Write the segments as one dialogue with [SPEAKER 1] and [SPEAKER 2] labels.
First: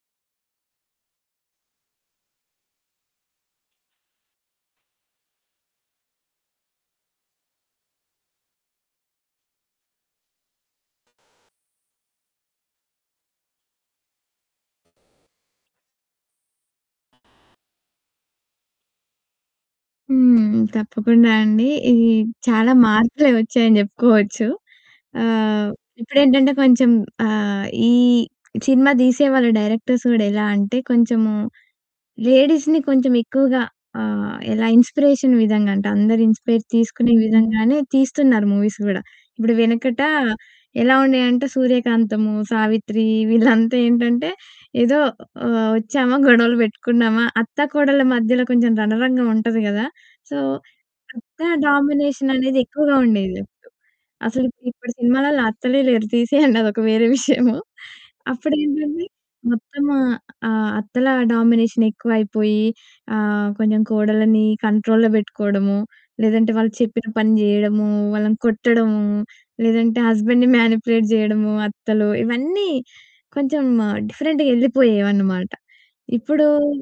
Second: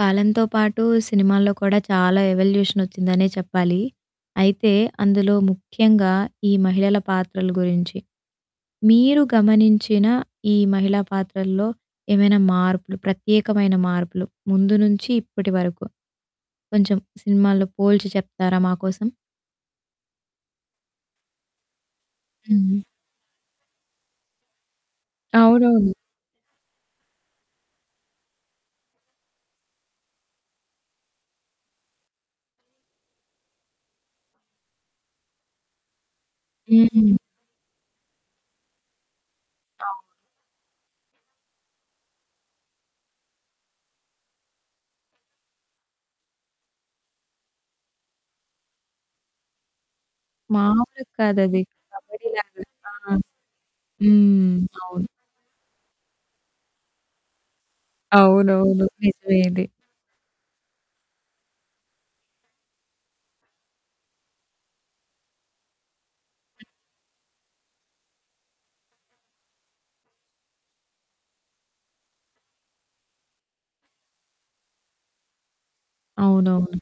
[SPEAKER 1] కాలంతో పాటు సినిమాల్లో కూడా చాలా ఎవల్యూషన్ వచ్చిందనే చెప్పాలి. అయితే అందులో ముఖ్యంగా ఈ మహిళల పాత్రల గురించి. మీరు గమనించిన ఈ మహిళా పాత్రల్లో ఏమైనా మార్పులు ప్రత్యేకమైన మార్పులు ముందు నుంచి ఇప్పటి వరకు కొంచెం సినిమాల్లో పోల్చి చెప్తారా మాకోసం?
[SPEAKER 2] హ్మ్. తప్పకుండా అండి. ఈ చాలా
[SPEAKER 1] హ్మ్.
[SPEAKER 2] మార్పులే వచ్చాయని జెప్పుకోవచ్చు. ఆహ్,
[SPEAKER 1] అవునవును.
[SPEAKER 2] ఇప్పుడేంటంటే కొంచెం ఆహ్, ఈ సినిమా తీసేవాళ్ళు డైరెక్టర్స్ కూడా ఎలా అంటే కొంచెము లేడీస్‌ని కొంచెం ఎక్కువగా ఆహ్, ఎలా ఇన్స్‌పిరేషన్‌ విధంగా అంటే అందరు ఇన్స్‌పైర్
[SPEAKER 1] హ్మ్.
[SPEAKER 2] తీసుకునే విధంగానే తీస్తున్నారు మూవీస్ గూడా. ఇబ్బుడు
[SPEAKER 1] అవును.
[SPEAKER 2] వెనకట ఎలా ఉండేయంటే సూర్యకాంతము, సావిత్రి వీళ్ళంతా ఏంటంటే ఏదో ఆహ్, వచ్చామా గొడవలు పెట్టుకున్నామా అత్తా, కోడళ్ళ మధ్యలో కొంచెం రణరంగం ఉంటది గదా! సో
[SPEAKER 1] మాములు
[SPEAKER 2] అత్త
[SPEAKER 1] కాదది. కబడ్డీ
[SPEAKER 2] డామినేషన్
[SPEAKER 1] లాగ.
[SPEAKER 2] అనేది
[SPEAKER 1] ఆ!
[SPEAKER 2] ఎక్కువగా ఉండేది అప్పుడు. అసలు
[SPEAKER 1] హ్మ్.
[SPEAKER 2] ఇప్పుడు ఇప్పుడు
[SPEAKER 1] అవును
[SPEAKER 2] సినిమాలల్లో అత్తలే లేరు. తీసేయండి. అదొక వేరే విషయము.
[SPEAKER 1] అవునవును.
[SPEAKER 2] అప్పుడేంటంటే
[SPEAKER 1] నిజమే ఇది.
[SPEAKER 2] మొత్తం ఆహ్, ఆహ్, అత్తల డామినేషన్ ఎక్కువ అయిపోయి ఆహ్, కొంచెం కోడళ్ళని కంట్రోల్‌లో బెట్టుకోవడము. లేదంటే వాళ్ళు చెప్పిన పని జేయడము, వాళ్ళని కొట్టడము, లేదంటే హస్బెండ్‌ని మానిప్యులేట్ జేయడము అత్తలు ఇవన్నీ కొంచెం డిఫరెంట్‌గా యెళ్ళిపోయేవన్నమాట. ఇప్పుడు
[SPEAKER 1] అవునవును.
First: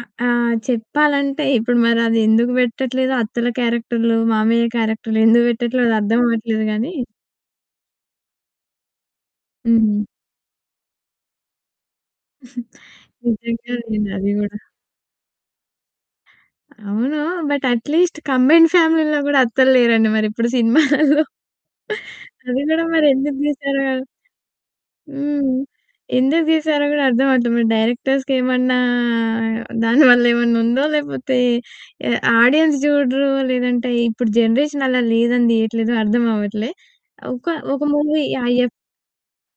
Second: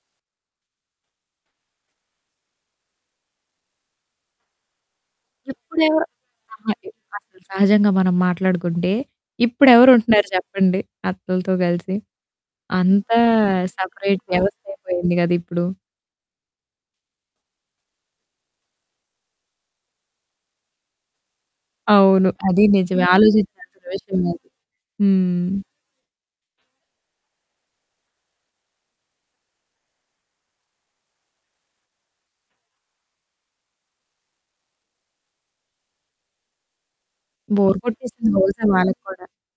[SPEAKER 2] ఆహ్, ఆహ్, చెప్పాలంటే ఇప్పుడు మరది ఎందుకు పెట్టట్లేదో అత్తల క్యారెక్టర్‌లు, మామయ్య క్యారెక్టర్‌లు ఎందుకు పెట్టట్లేదో అది
[SPEAKER 1] ఇప్పుడెవరు
[SPEAKER 2] అర్థం అవ్వట్లేదు
[SPEAKER 1] అహా!
[SPEAKER 2] గాని
[SPEAKER 1] ఇపుడు అసలు సహజంగా మనం మాట్లాడుకుంటే,
[SPEAKER 2] హుహు.
[SPEAKER 1] ఇప్పుడెవరుంటున్నారు చెప్పండి అత్తలతో గలిసి? అంతా
[SPEAKER 2] నిజంగా ఉండింది
[SPEAKER 1] సపరేట్
[SPEAKER 2] అది గూడా.
[SPEAKER 1] వ్యవస్థ అయిపోయింది గద ఇప్పుడు.
[SPEAKER 2] అవును. బట్ అట్లీస్ట్ కంబైన్డ్ ఫ్యామిలీల్లో కూడా అత్తల్లేరండి మరి ఇప్పుడు సినిమాలల్లో.
[SPEAKER 1] అవును.
[SPEAKER 2] అది
[SPEAKER 1] అదీ
[SPEAKER 2] కూడా
[SPEAKER 1] నిజమే.
[SPEAKER 2] మరి ఎందుకు తీసారో
[SPEAKER 1] ఆలోచించాల్సిన విషయం అది.
[SPEAKER 2] హ్మ్.
[SPEAKER 1] హ్మ్.
[SPEAKER 2] ఎందుకు తీసారో గూడా అర్థం అవ్వట్లే. మరి డైరెక్టర్స్‌కి ఏమన్నా దాని వల్ల ఏమన్నుందో లేపోతే ఎ ఆడియన్స్ చూడరో లేదంటే ఇప్పుడు జనరేషన్ అలా లేదని దీయట్లేదో అర్థం అవ్వట్లే. ఒక,
[SPEAKER 1] బోర్
[SPEAKER 2] ఒక మూవీ
[SPEAKER 1] కొట్టేసింది
[SPEAKER 2] ఆ
[SPEAKER 1] బహుశా
[SPEAKER 2] ఎఫ్
[SPEAKER 1] వాళ్ళక్కూడా.